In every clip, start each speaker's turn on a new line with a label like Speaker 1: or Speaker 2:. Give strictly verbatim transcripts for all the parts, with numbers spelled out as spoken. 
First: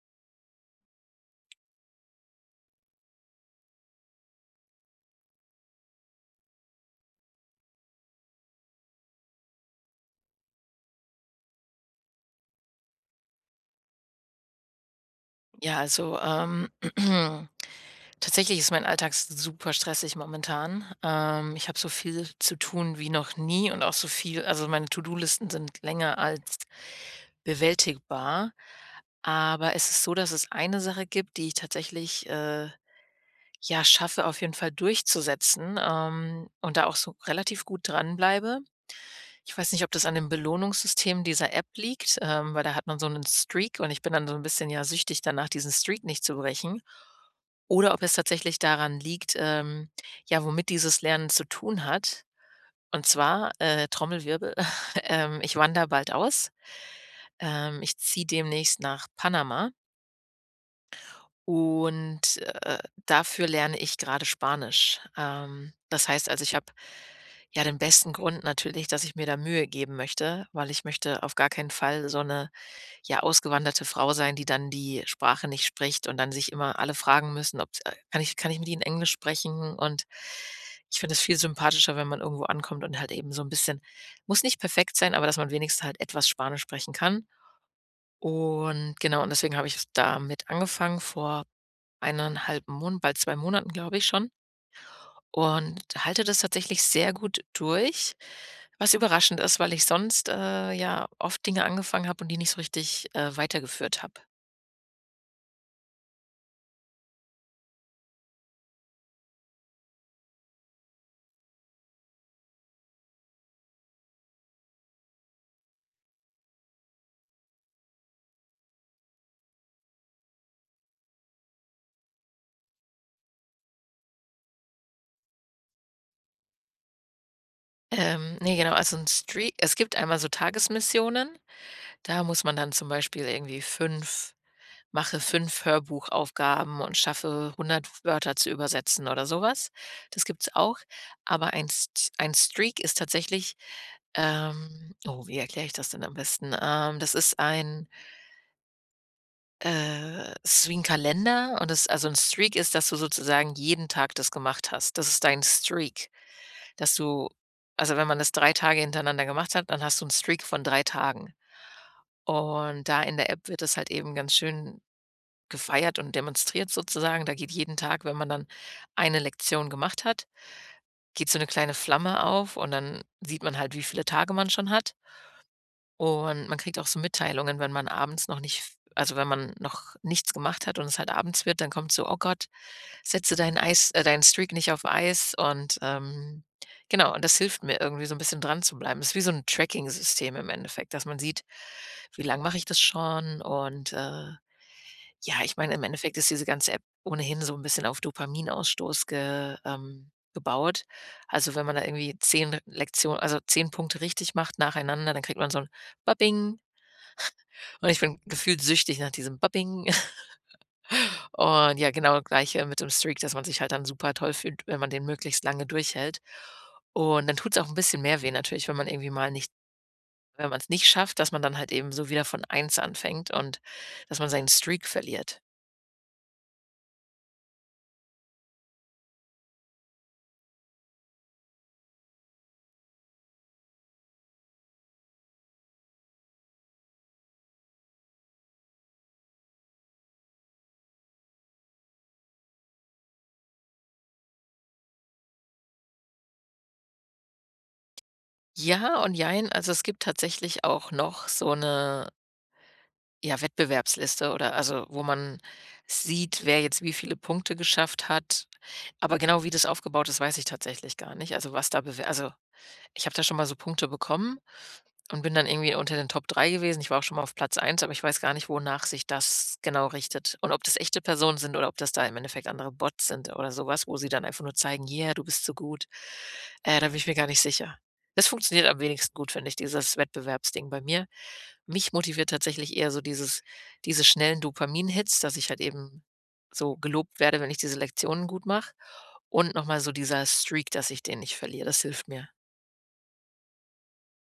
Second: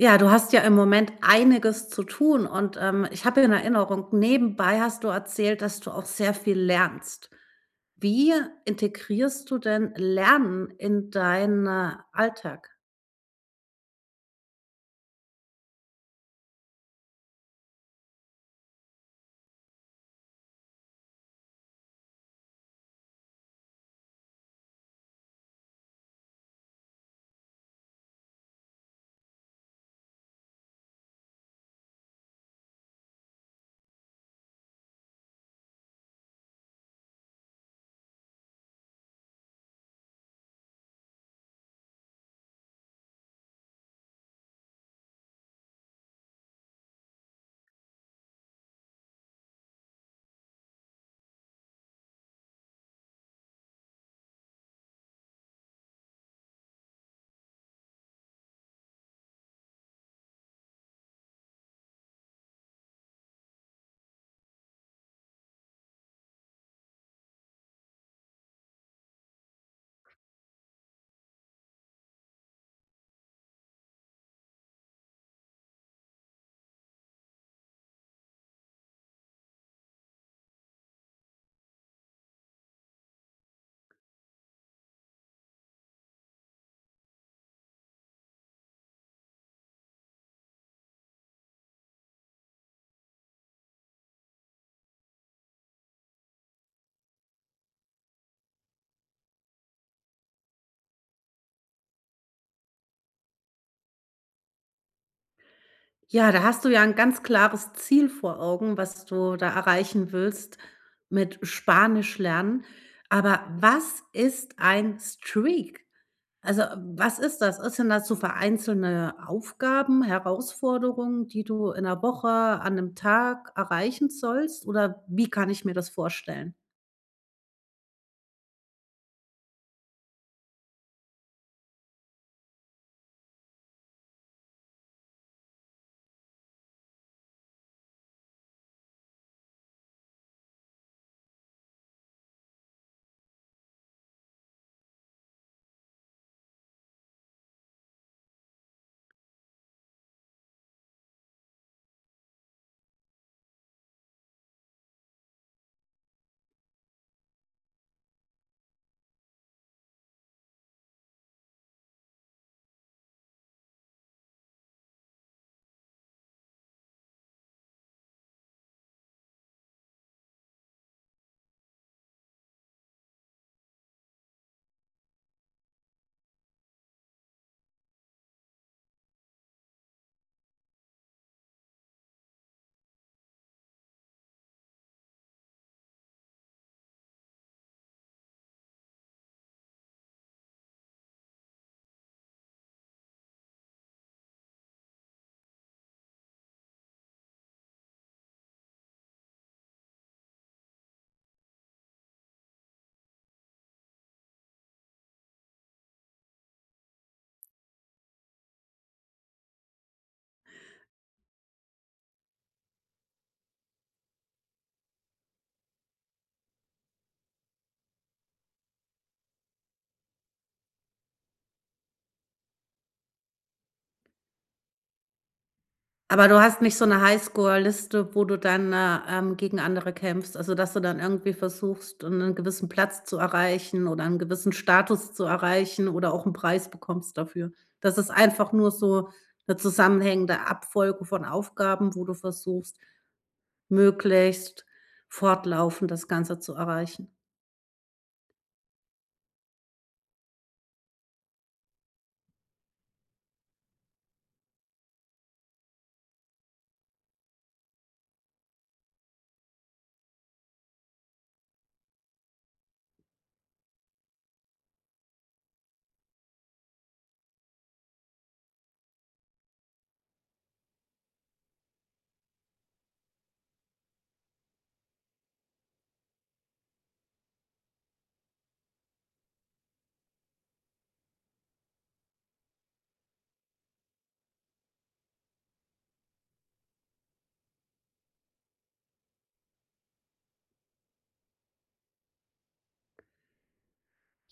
Speaker 1: Ja, du hast ja im Moment einiges zu tun und, ähm, ich habe in Erinnerung, nebenbei hast du erzählt, dass du auch sehr viel lernst. Wie integrierst du denn Lernen in dein, äh, Alltag?
Speaker 2: Ja, also, ähm, tatsächlich ist mein Alltag super stressig momentan. Ähm, ich habe so viel zu tun wie noch nie und auch so viel also, meine To-Do-Listen sind länger als bewältigbar. Aber es ist so, dass es eine Sache gibt, die ich tatsächlich, äh, ja, schaffe, auf jeden Fall, durchzusetzen, ähm, und da auch so relativ gut dranbleibe. Ich weiß nicht, ob das an dem Belohnungssystem dieser App liegt, ähm, weil da hat man so 'nen Streak und ich bin dann so 'n bisschen, ja, süchtig danach, diesen Streak nicht zu brechen. Oder ob es tatsächlich daran liegt, ähm, ja, womit dieses Lernen zu tun hat, und zwar, äh, Trommelwirbel. Ähm, ich wandere bald aus. Ähm, ich ziehe demnächst nach Panama und, äh, dafür lerne ich grade Spanisch. Ähm, das heißt, also, ich habe, ja, den besten Grund natürlich, dass ich mir da Mühe geben möchte, weil ich möchte auf gar keinen Fall so 'ne, ja, ausgewanderte Frau sein, die dann die Sprache nicht spricht und dann sich immer alle fragen müssen, ob's „kann ich kann ich mit ihnen Englisch sprechen?“ Und ich finde das viel sympathischer, wenn man irgendwo ankommt und halt eben so 'n bisschen muss nicht perfekt sein, aber dass man wenigstens halt etwas Spanisch sprechen kann. Und, genau und deswegen habe ich jetzt damit angefangen vor ein einhalb Mon bald zwei Monaten, glaube ich, schon und halte das tatsächlich sehr gut durch. Was überraschend ist, weil ich sonst, äh ja, oft Dinge angefangen habe und die nicht so richtig, äh, weitergeführt habe.
Speaker 1: Ja, da hast du ja 'n ganz klares Ziel vor Augen, was du da erreichen willst mit Spanischlernen. Aber was ist ein Streak? Also, was ist das? Ist denn das so vereinzelte Aufgaben, Herausforderungen, die du in 'ner Woche, an 'nem Tag erreichen sollst oder wie kann ich mir das vorstellen?
Speaker 2: Ähm, ne, genau, also 'n Strea es gibt einmal so Tagesmissionen. Da muss man dann zum Beispiel irgendwie fünf mache fünf Hörbuchaufgaben und schaffe hundert Wörter zu übersetzen oder so was. Das gibt's auch, aber ein S St ein Streak ist tatsächlich, ähm oh, wie erkläre ich das denn am besten? Ähm, das ist ein äh, ist wie 'n Kalender und es also, 'n Streak ist, dass du sozusagen jeden Tag das gemacht hast. Das ist dein Streak, dass du also, wenn man das drei Tage hintereinander gemacht hat, dann hast du 'n Streak von drei Tagen. Und da in der App wird das halt eben ganz schön gefeiert und demonstriert sozusagen. Da geht jeden Tag wenn man dann eine Lektion gemacht hat, geht so 'ne kleine Flamme auf und dann sieht man halt, wie viele Tage man schon hat. Und man kriegt auch so Mitteilungen, wenn man abends noch nicht f also, wenn man noch nichts gemacht hat und es halt abends wird, dann kommt so: „Oh Gott, setze dein Eis äh, deinen Streak nicht auf Eis.“ Und, ähm genau. Und das hilft mir irgendwie so 'n bisschen dran zu bleiben. Das ist wie so 'n Tracking-System im Endeffekt, dass man sieht: Wie lange mache ich das schon und, äh ja, ich meine, im Endeffekt ist diese ganze App ohnehin so 'n bisschen auf Dopaminausstoß ge ähm, gebaut. Also, wenn man da irgendwie zehn Lektio also, zehn Punkte richtig macht nacheinander, dann kriegt man so 'n "Babing" und ich bin gefühlt süchtig nach diesem „Babing.“ Und ja, genau, das Gleiche mit dem Streak, dass man sich halt dann super-toll fühlt, wenn man den möglichst lange durchhält. Und dann tut's auch 'n bisschen mehr weh natürlich, wenn man irgendwie mal nicht wenn man's nicht schafft, dass man dann halt eben so wieder von eins anfängt und dass man seinen Streak verliert.
Speaker 1: Aber du hast nicht so 'ne Highscore-Liste, wo du dann, äh, ähm, gegen andere kämpfst. Also, dass du dann irgendwie versuchst, äh, 'nen gewissen Platz zu erreichen oder 'n gewissen Status zu erreichen oder auch 'n Preis bekommst dafür. Das ist einfach nur so 'ne zusammenhängende Abfolge von Aufgaben, wo du versuchst möglichst fortlaufend das Ganze zu erreichen?
Speaker 2: Ja und jein, also, es gibt tatsächlich auch noch so 'ne ja, Wettbewerbsliste oder also, wo man sieht, wer jetzt wie viele Punkte geschafft hat. Aber genau wie das aufgebaut ist, weiß ich tatsächlich gar nicht. Also, was da bewe also, ich habe da schon mal so Punkte bekommen und bin dann irgendwie unter den Top drei gewesen. Ich war auch schon mal auf Platz eins, aber ich weiß gar nicht, wonach sich das genau richtet und ob das echte Personen sind oder ob das da im Endeffekt andere Bots sind oder so was, wo sie dann einfach nur zeigen: „Yeah, du bist so gut.“ Äh, da bin ich mir gar nicht sicher. Es funktioniert am wenigsten gut, finde ich, dieses Wettbewerbsding bei mir. Mich motiviert tatsächlich eher so dieses diese schnellen Dopamin-Hits, dass ich halt eben so gelobt werde, wenn ich diese Lektionen gut mache. Und noch mal so dieser Streak, dass ich den nicht verliere, das hilft mir.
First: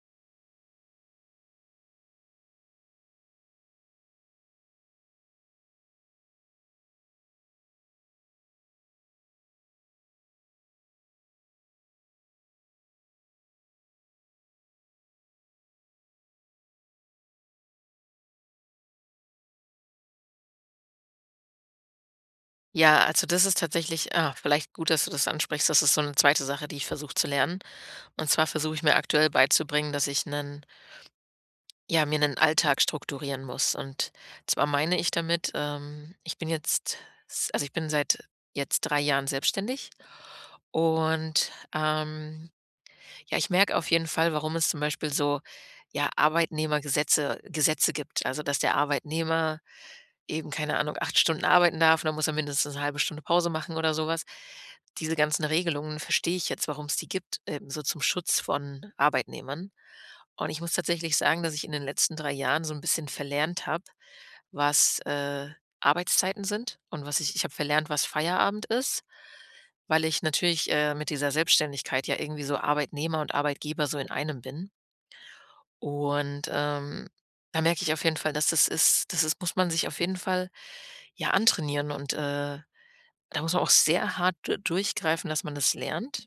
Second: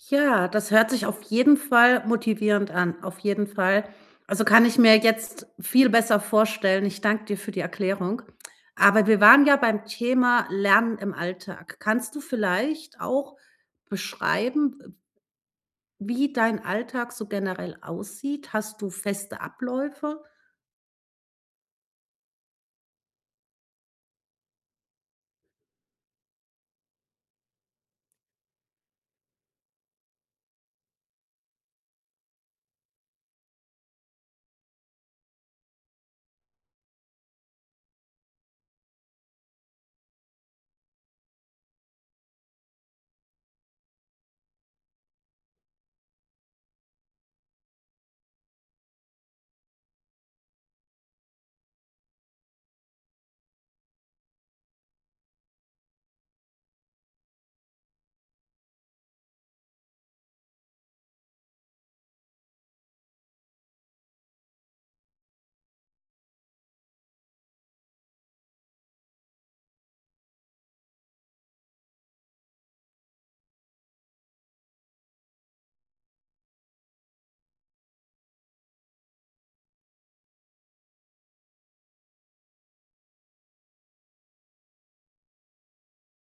Speaker 1: Ja, das hört sich auf jeden Fall motivierend an. Auf jeden Fall, also, kann ich mir jetzt viel besser vorstellen. Ich danke dir für die Erklärung. Aber wir waren ja beim Thema Lernen im Alltag. Kannst du vielleicht auch beschreiben, äh wie dein Alltag so generell aussieht? Hast du feste Abläufe?
Speaker 2: Ja, also, das ist tatsächlich ah, vielleicht gut, dass du das ansprichst. Das ist so 'ne zweite Sache, die ich versuche zu lernen. Und zwar versuche ich mir aktuell beizubringen, dass ich 'nen ja, mir 'nen Alltag strukturieren muss. Und zwar meine ich damit, ähm, ich bin jetzt, s also, ich bin seit jetzt drei Jahren selbstständig und, ähm, ja, ich merke auf jeden Fall, warum es zum Beispiel so, ja, Arbeitnehmergesetze Gesetze gibt. Also, dass der Arbeitnehmer eben, keine Ahnung, acht Stunden arbeiten darf und dann muss er mindestens 'ne halbe Stunde Pause machen oder sowas. Diese ganzen Regelungen verstehe ich jetzt, warum's die gibt, ähm, so zum Schutz von Arbeitnehmern. Und ich muss tatsächlich sagen, dass ich in den letzten drei Jahren so 'n bisschen verlernt habe, was, äh, Arbeitszeiten sind und was ich ich habe verlernt, was Feierabend ist, weil ich natürlich, äh, mit dieser Selbstständigkeit ja irgendwie so Arbeitnehmer und Arbeitgeber so in einem bin. Und, ähm, da merke ich auf jeden Fall, dass das ist das das muss man sich auf jeden Fall ja antrainieren und, äh, da muss man auch sehr hart du durchgreifen, dass man das lernt.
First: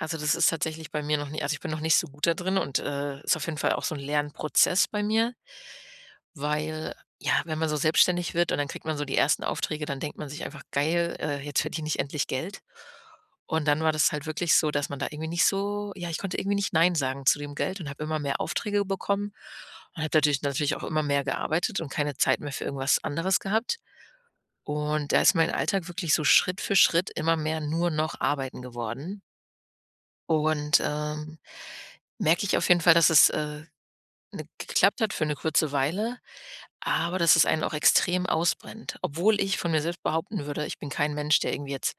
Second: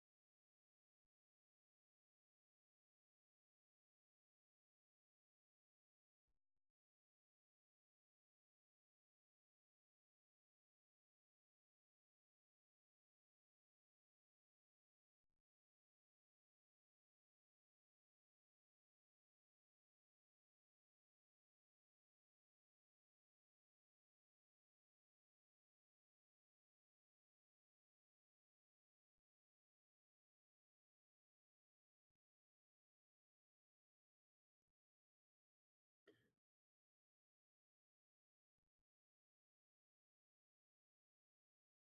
Speaker 2: Also, das ist tatsächlich bei mir noch nie also, ich bin noch nicht so gut da drin und, äh, ist auf jeden Fall auch so 'n Lernprozess bei mir. Weil, ja, wenn man so selbstständig wird und dann kriegt man so die ersten Aufträge, dann denkt man sich einfach: „Geil, äh, jetzt verdiene ich endlich Geld.“ Und dann war das halt wirklich so, dass man da irgendwie nicht so ja, ich konnte irgendwie nicht nein sagen zu dem Geld und habe immer mehr Aufträge bekommen und habe natürlich natürlich auch immer mehr gearbeitet und keine Zeit mehr für irgendwas anderes gehabt. Und da ist mein Alltag wirklich so Schritt für Schritt immer mehr nur noch arbeiten geworden. Und, ähm, merke ich auf jeden Fall, dass es, äh, ne geklappt hat für 'ne kurze Weile, aber dass es einen auch extrem ausbrennt. Obwohl ich von mir selbst behaupten würde, ich bin kein Mensch, der irgendwie jetzt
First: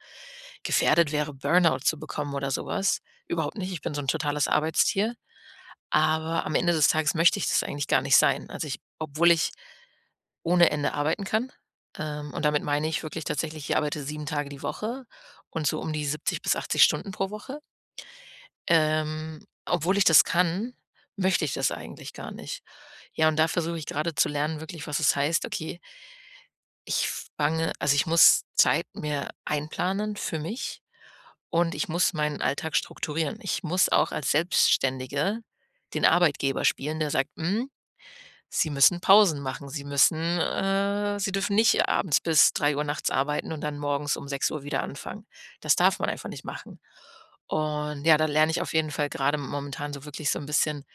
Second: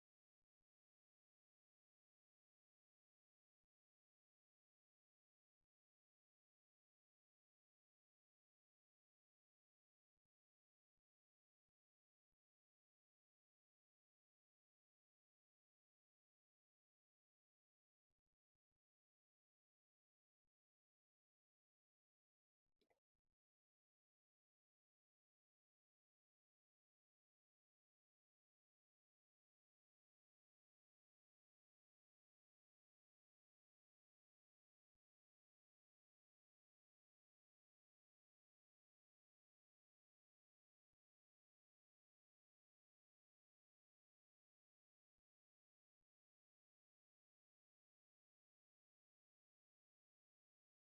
Speaker 2: gefährdet wäre, Burnout zu bekommen oder so was. Überhaupt nicht, ich bin so 'n totales Arbeitstier. Aber am Ende des Tages möchte ich das eigentlich gar nicht sein. Also, ich obwohl ich ohne Ende arbeiten kann, ähm, und damit meine ich wirklich tatsächlich, ich arbeite sieben Tage die Woche und so um die siebzig bis achtzig Stunden pro Woche ähm, obwohl ich das kann, möchte ich das eigentlich gar nicht. Ja, und da versuche ich grade zu lernen wirklich, was es heißt okay, ich fange also, ich muss Zeit mir einplanen für mich und ich muss meinen Alltag strukturieren. Ich muss auch als Selbstständige den Arbeitgeber spielen, der sagt: „Hm, sie müssen Pausen machen, sie müssen, äh sie dürfen nicht abends bis drei Uhr nachts arbeiten und dann morgens um sechs Uhr wieder anfangen. Das darf man einfach nicht machen.“ Und ja, da lerne ich auf jeden Fall grade momentan so wirklich so 'n bisschen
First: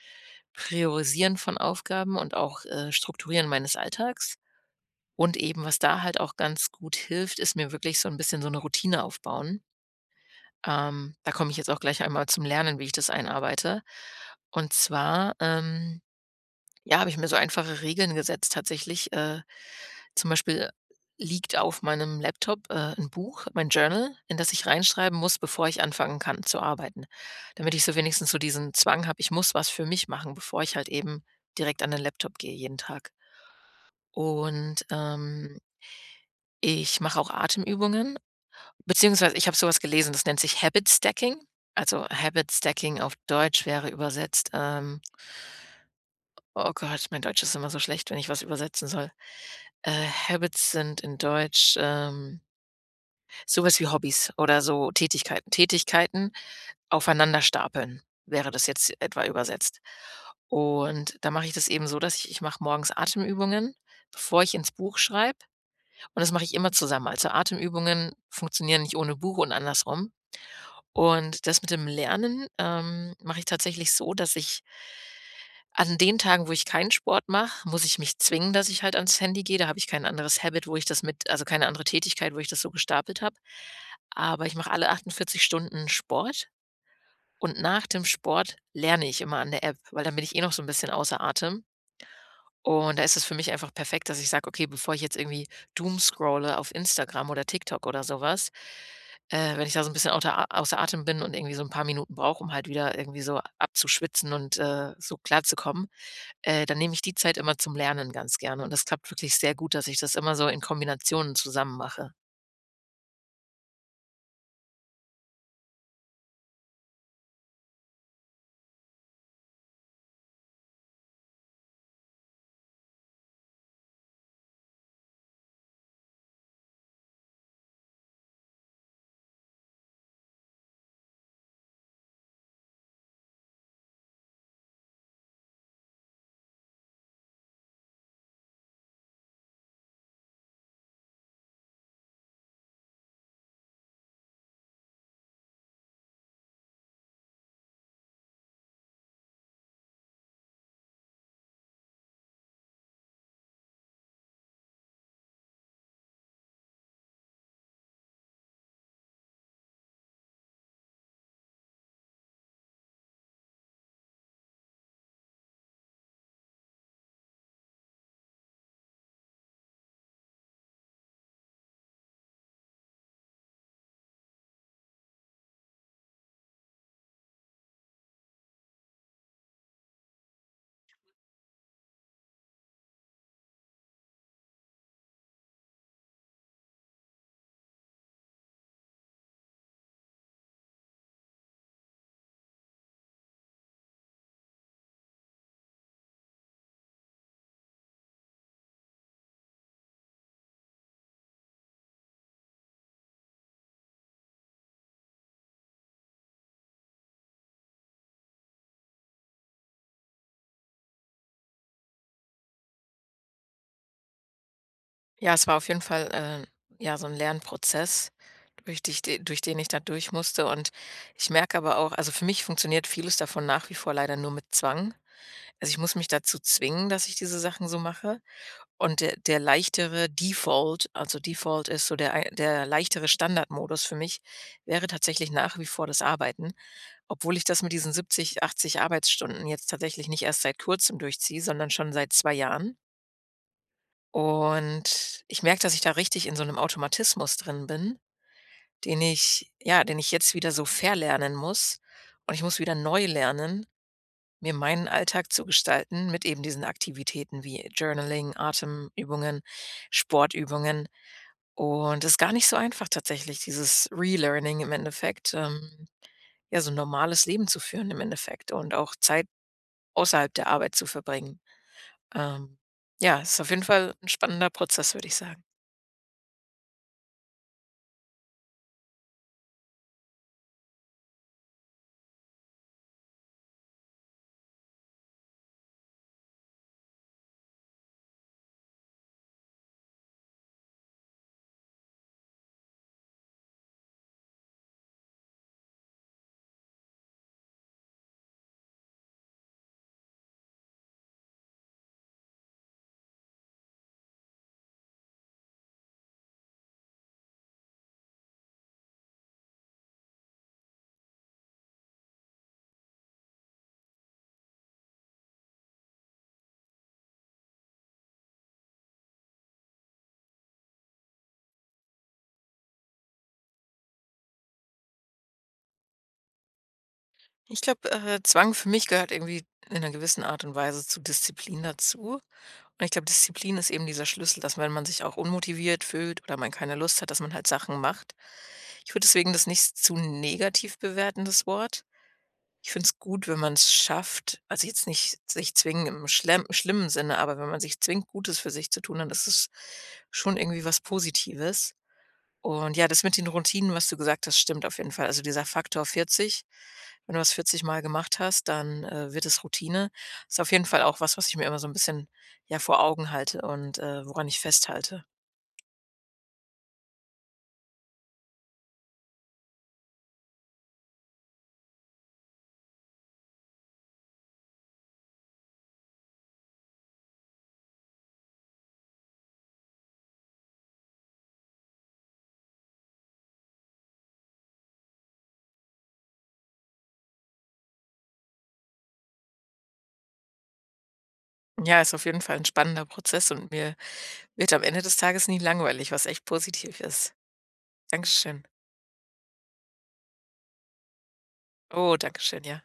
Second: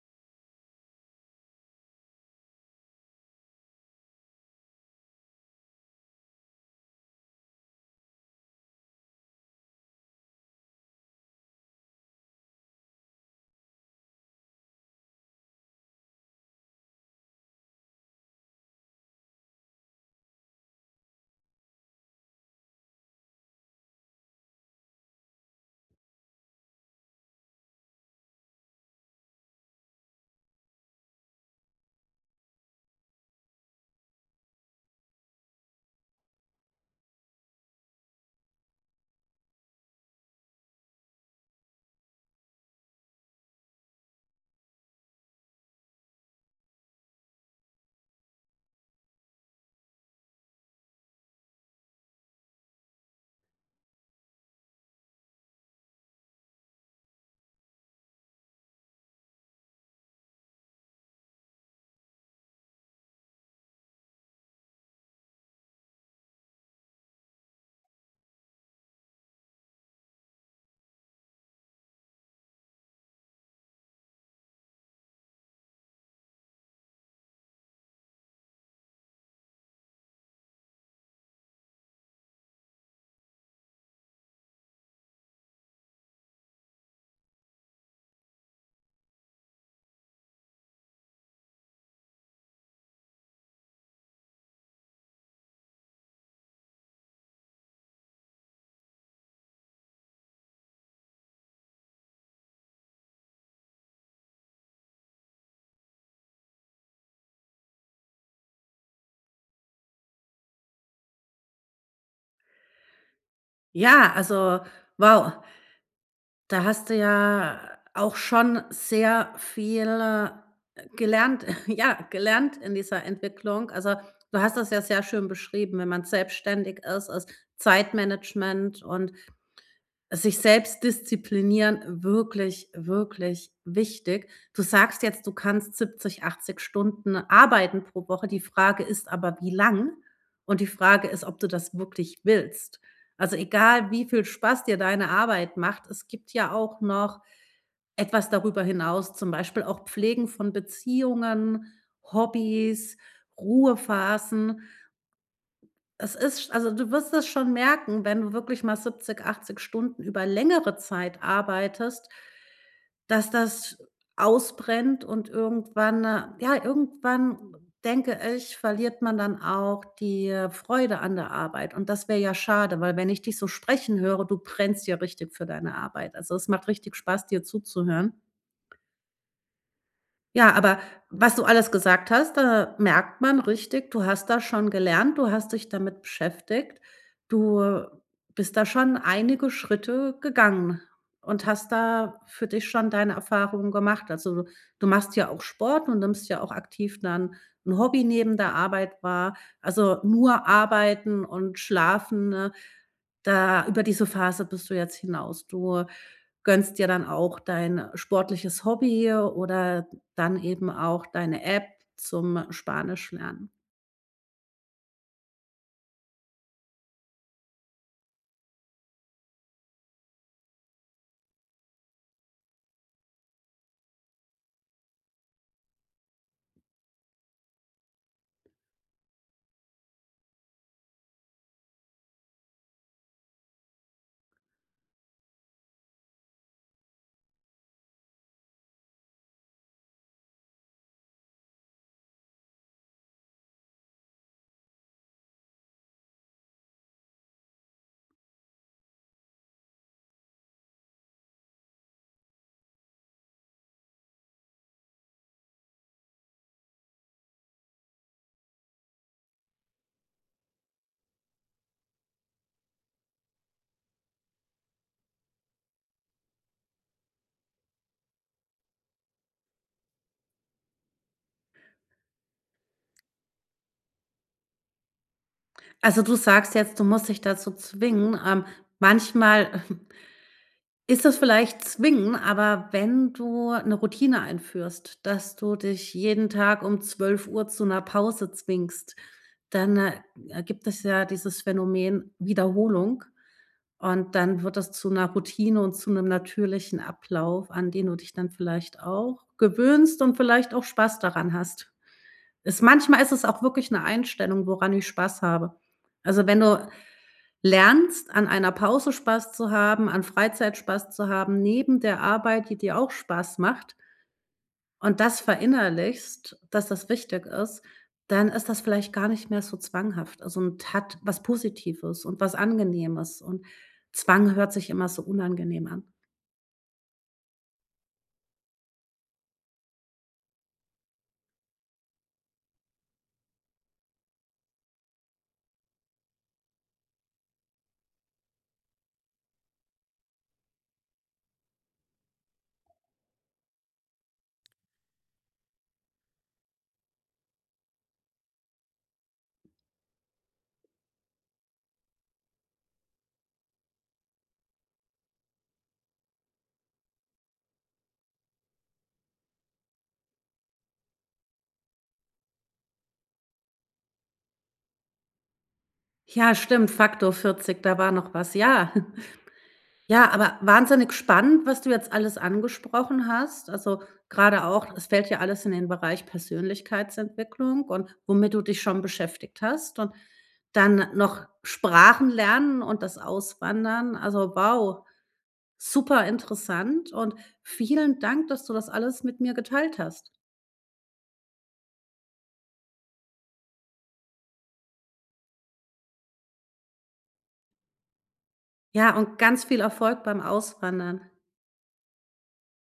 Speaker 2: priorisieren von Aufgaben und auch, äh, strukturieren meines Alltags. Und eben, was da halt auch ganz gut hilft, ist mir wirklich so 'n bisschen so 'ne Routine aufbauen. Ähm, da komme ich jetzt auch gleich einmal zum Lernen, wie ich das einarbeite. Und zwar, ähm, ja, habe ich mir so einfache Regeln gesetzt tatsächlich. Äh, zum Beispiel liegt auf meinem Laptop, äh, 'n Buch, mein Journal, in das ich reinschreiben muss, bevor ich anfangen kann zu arbeiten. Damit ich so wenigstens so diesen Zwang habe: „Ich muss was für mich machen, bevor ich halt eben direkt an den Laptop gehe jeden Tag.“ Und, ähm. ich mache auch Atemübungen beziehungsweise ich habe so was gelesen, das nennt sich Habitstacking. Also, Habitstacking. auf Deutsch wäre übersetzt, ähm oh Gott, mein Deutsch ist immer so schlecht, wenn ich was übersetzen soll. Äh, Habits sind in Deutsch, ähm so was wie Hobbys oder so Tätigkeiten. Tätigkeiten aufeinander stapeln, wäre das jetzt etwa übersetzt. Und da mache ich das eben so, dass ich ich mache morgens Atemübungen, bevor ich in's Buch schreibe, und das mache ich immer zusammen. Also, Atemübungen funktionieren nicht ohne Buch und andersrum. Und das mit dem Lernen, ähm, mache ich tatsächlich so, dass ich an den Tagen, wo ich kein Sport mache, muss ich mich zwingen, dass ich halt an's Handy gehe. Da habe ich kein anderes Habit, wo ich das mit also, keine andere Tätigkeit, wo ich das so gestapelt habe. Aber ich mache alle achtundvierzig Stunden Sport und nach dem Sport lerne ich immer an der App, weil da bin ich eh noch so 'n bisschen außer Atem. Und da ist es für mich einfach perfekt, dass ich sage: „Okay, bevor ich jetzt irgendwie Doomscrolle auf Instagram oder TikTok oder sowas, äh, wenn ich da so 'n bisschen auter außer Atem bin und irgendwie so 'n paar Minuten brauche, um halt wieder irgendwie so abzuschwitzen und, äh, so klar zu kommen, äh, dann nehme ich die Zeit immer zum Lernen ganz gerne.” Und das klappt wirklich sehr gut, dass ich das immer so in Kombination zusammen mache.
Speaker 1: Ja, also, wow. Da hast du ja auch schon sehr viel gelernt ja, gelernt in dieser Entwicklung. Also, du hast das ja sehr schön beschrieben, wenn man selbstständig ist, ist Zeitmanagement und sich selbst disziplinieren wirklich, wirklich wichtig. Du sagst jetzt, du kannst siebzig, achtzig Stunden arbeiten pro Woche. Die Frage ist aber, wie lang? Und die Frage ist, ob du das wirklich willst. Also, egal, wie viel Spaß dir deine Arbeit macht, es gibt ja auch noch etwas darüber hinaus, zum Beispiel auch Pflegen von Beziehungen, Hobbys, Ruhephasen. Es ist sch also, du wirst das schon merken, wenn du wirklich mal siebzig, achtzig Stunden über längere Zeit arbeitest dass das ausbrennt und irgendwann ja, irgendwann denke ich, verliert man dann auch die Freude an der Arbeit. Und das wäre ja schade, weil wenn ich dich so sprechen höre, du brennst ja richtig für deine Arbeit. Also, es macht richtig Spaß, dir zuzuhören. Ja, aber was du alles gesagt hast, da merkt man richtig, du hast da schon gelernt, du hast dich damit beschäftigt. Du bist da schon einige Schritte gegangen und hast da für dich schon deine Erfahrungen gemacht. Also, du du machst ja auch Sport und nimmst ja auch aktiv dann 'n Hobby neben der Arbeit wahr, also nur arbeiten und schlafen, ne? Da über diese Phase bist du jetzt hinaus. Du gönnst ja dann auch dein sportliches Hobby oder dann eben auch deine App zum Spanisch lernen.
Speaker 2: Ja, es war auf jeden Fall, äh, ja, so 'n Lernprozess, durch dich de durch den ich da durchmusste und ich merke aber auch also für mich funktioniert vieles davon nach wie vor leider nur mit Zwang. Also, ich muss mich dazu zwingen, dass ich diese Sachen so mache und der der leichtere Default, also: „Default" ist so der ein der leichtere Standardmodus für mich, wäre tatsächlich nach wie vor das Arbeiten, obwohl ich das mit diesen siebzig, achtzig Arbeitsstunden jetzt tatsächlich nicht erst seit Kurzem durchziehe, sondern schon seit zwei Jahren. Und ich merke, dass ich da richtig in so 'nem Automatismus drin bin, den ich ja, den ich jetzt wieder so verlernen muss und ich muss wieder neu lernen, mir meinen Alltag zu gestalten mit eben diesen Aktivitäten wie Journaling, Atemübungen, Sportübungen und ist gar nicht so einfach tatsächlich, dieses Relearning im Endeffekt, ähm ja, so 'n normales Leben zu führen im Endeffekt und auch Zeit außerhalb der Arbeit zu verbringen. Ähm, ja, ist auf jeden Fall 'n spannender Prozess, würde ich sagen.
Speaker 1: Also, du sagst jetzt, du musst dich dazu zwingen. Ähm, manchmal ist es vielleicht zwingen, aber wenn du 'ne Routine einführst, dass du dich jeden Tag um zwölf Uhr zu 'ner Pause zwingst, dann, äh, gibt es ja dieses Phänomen Wiederholung und dann wird das zu 'ner Routine und zu 'nem natürlichen Ablauf, an den du dich dann vielleicht auch gewöhnst und vielleicht auch Spaß daran hast. Ist manchmal ist es auch wirklich 'ne Einstellung, woran ich Spaß habe. Also, wenn du lernst, an einer Pause Spaß zu haben, an Freizeit Spaß zu haben neben der Arbeit, die dir auch Spaß macht und das verinnerlichst, dass das wichtig ist, dann ist das vielleicht gar nicht mehr so zwanghaft. Also und hat was Positives und was Angenehmes und Zwang hört sich immer so unangenehm an.
Speaker 2: Ich glaube, äh, Zwang für mich gehört irgendwie in 'ner gewissen Art und Weise zu Disziplin dazu. Und ich glaube, Disziplin ist eben dieser Schlüssel, dass wenn man sich auch unmotiviert fühlt oder man keine Lust hat, dass man halt Sachen macht. Ich würde deswegen das nicht zu negativ bewerten, das Wort. Ich finde es gut, wenn man's schafft also, jetzt nicht sich zwingend im schlemm schlimmen Sinne, aber wenn man sich zwingt, Gutes für sich zu tun, dann ist es schon irgendwie was Positives. Und ja, das mit den Routinen, was du gesagt hast, stimmt auf jeden Fall. Also dieser Faktor vierzig, wenn du das vierzigmal gemacht hast, dann, äh, wird es Routine, ist auf jeden Fall auch was, was ich mir immer so 'n bisschen, ja, vor Augen halte und, äh, woran ich festhalte.
Speaker 1: Ja, stimmt, Faktor vierzig, da war noch was. Ja. Ja, aber wahnsinnig spannend, was du jetzt alles angesprochen hast. Also, grade auch es fällt ja alles in den Bereich Persönlichkeitsentwicklung und womit du dich schon beschäftigt hast und dann noch Sprachen lernen und das Auswandern. Also, wow, super interessant und vielen Dank, dass du das alles mit mir geteilt hast.
Speaker 2: Ja, ist auf jeden Fall 'n spannender Prozess und mir wird am Ende des Tages nie langweilig, was echt positiv ist. Dankeschön.
Speaker 1: Ja, und ganz viel Erfolg beim Auswandern.
Speaker 2: Oh, Dankeschön, ja.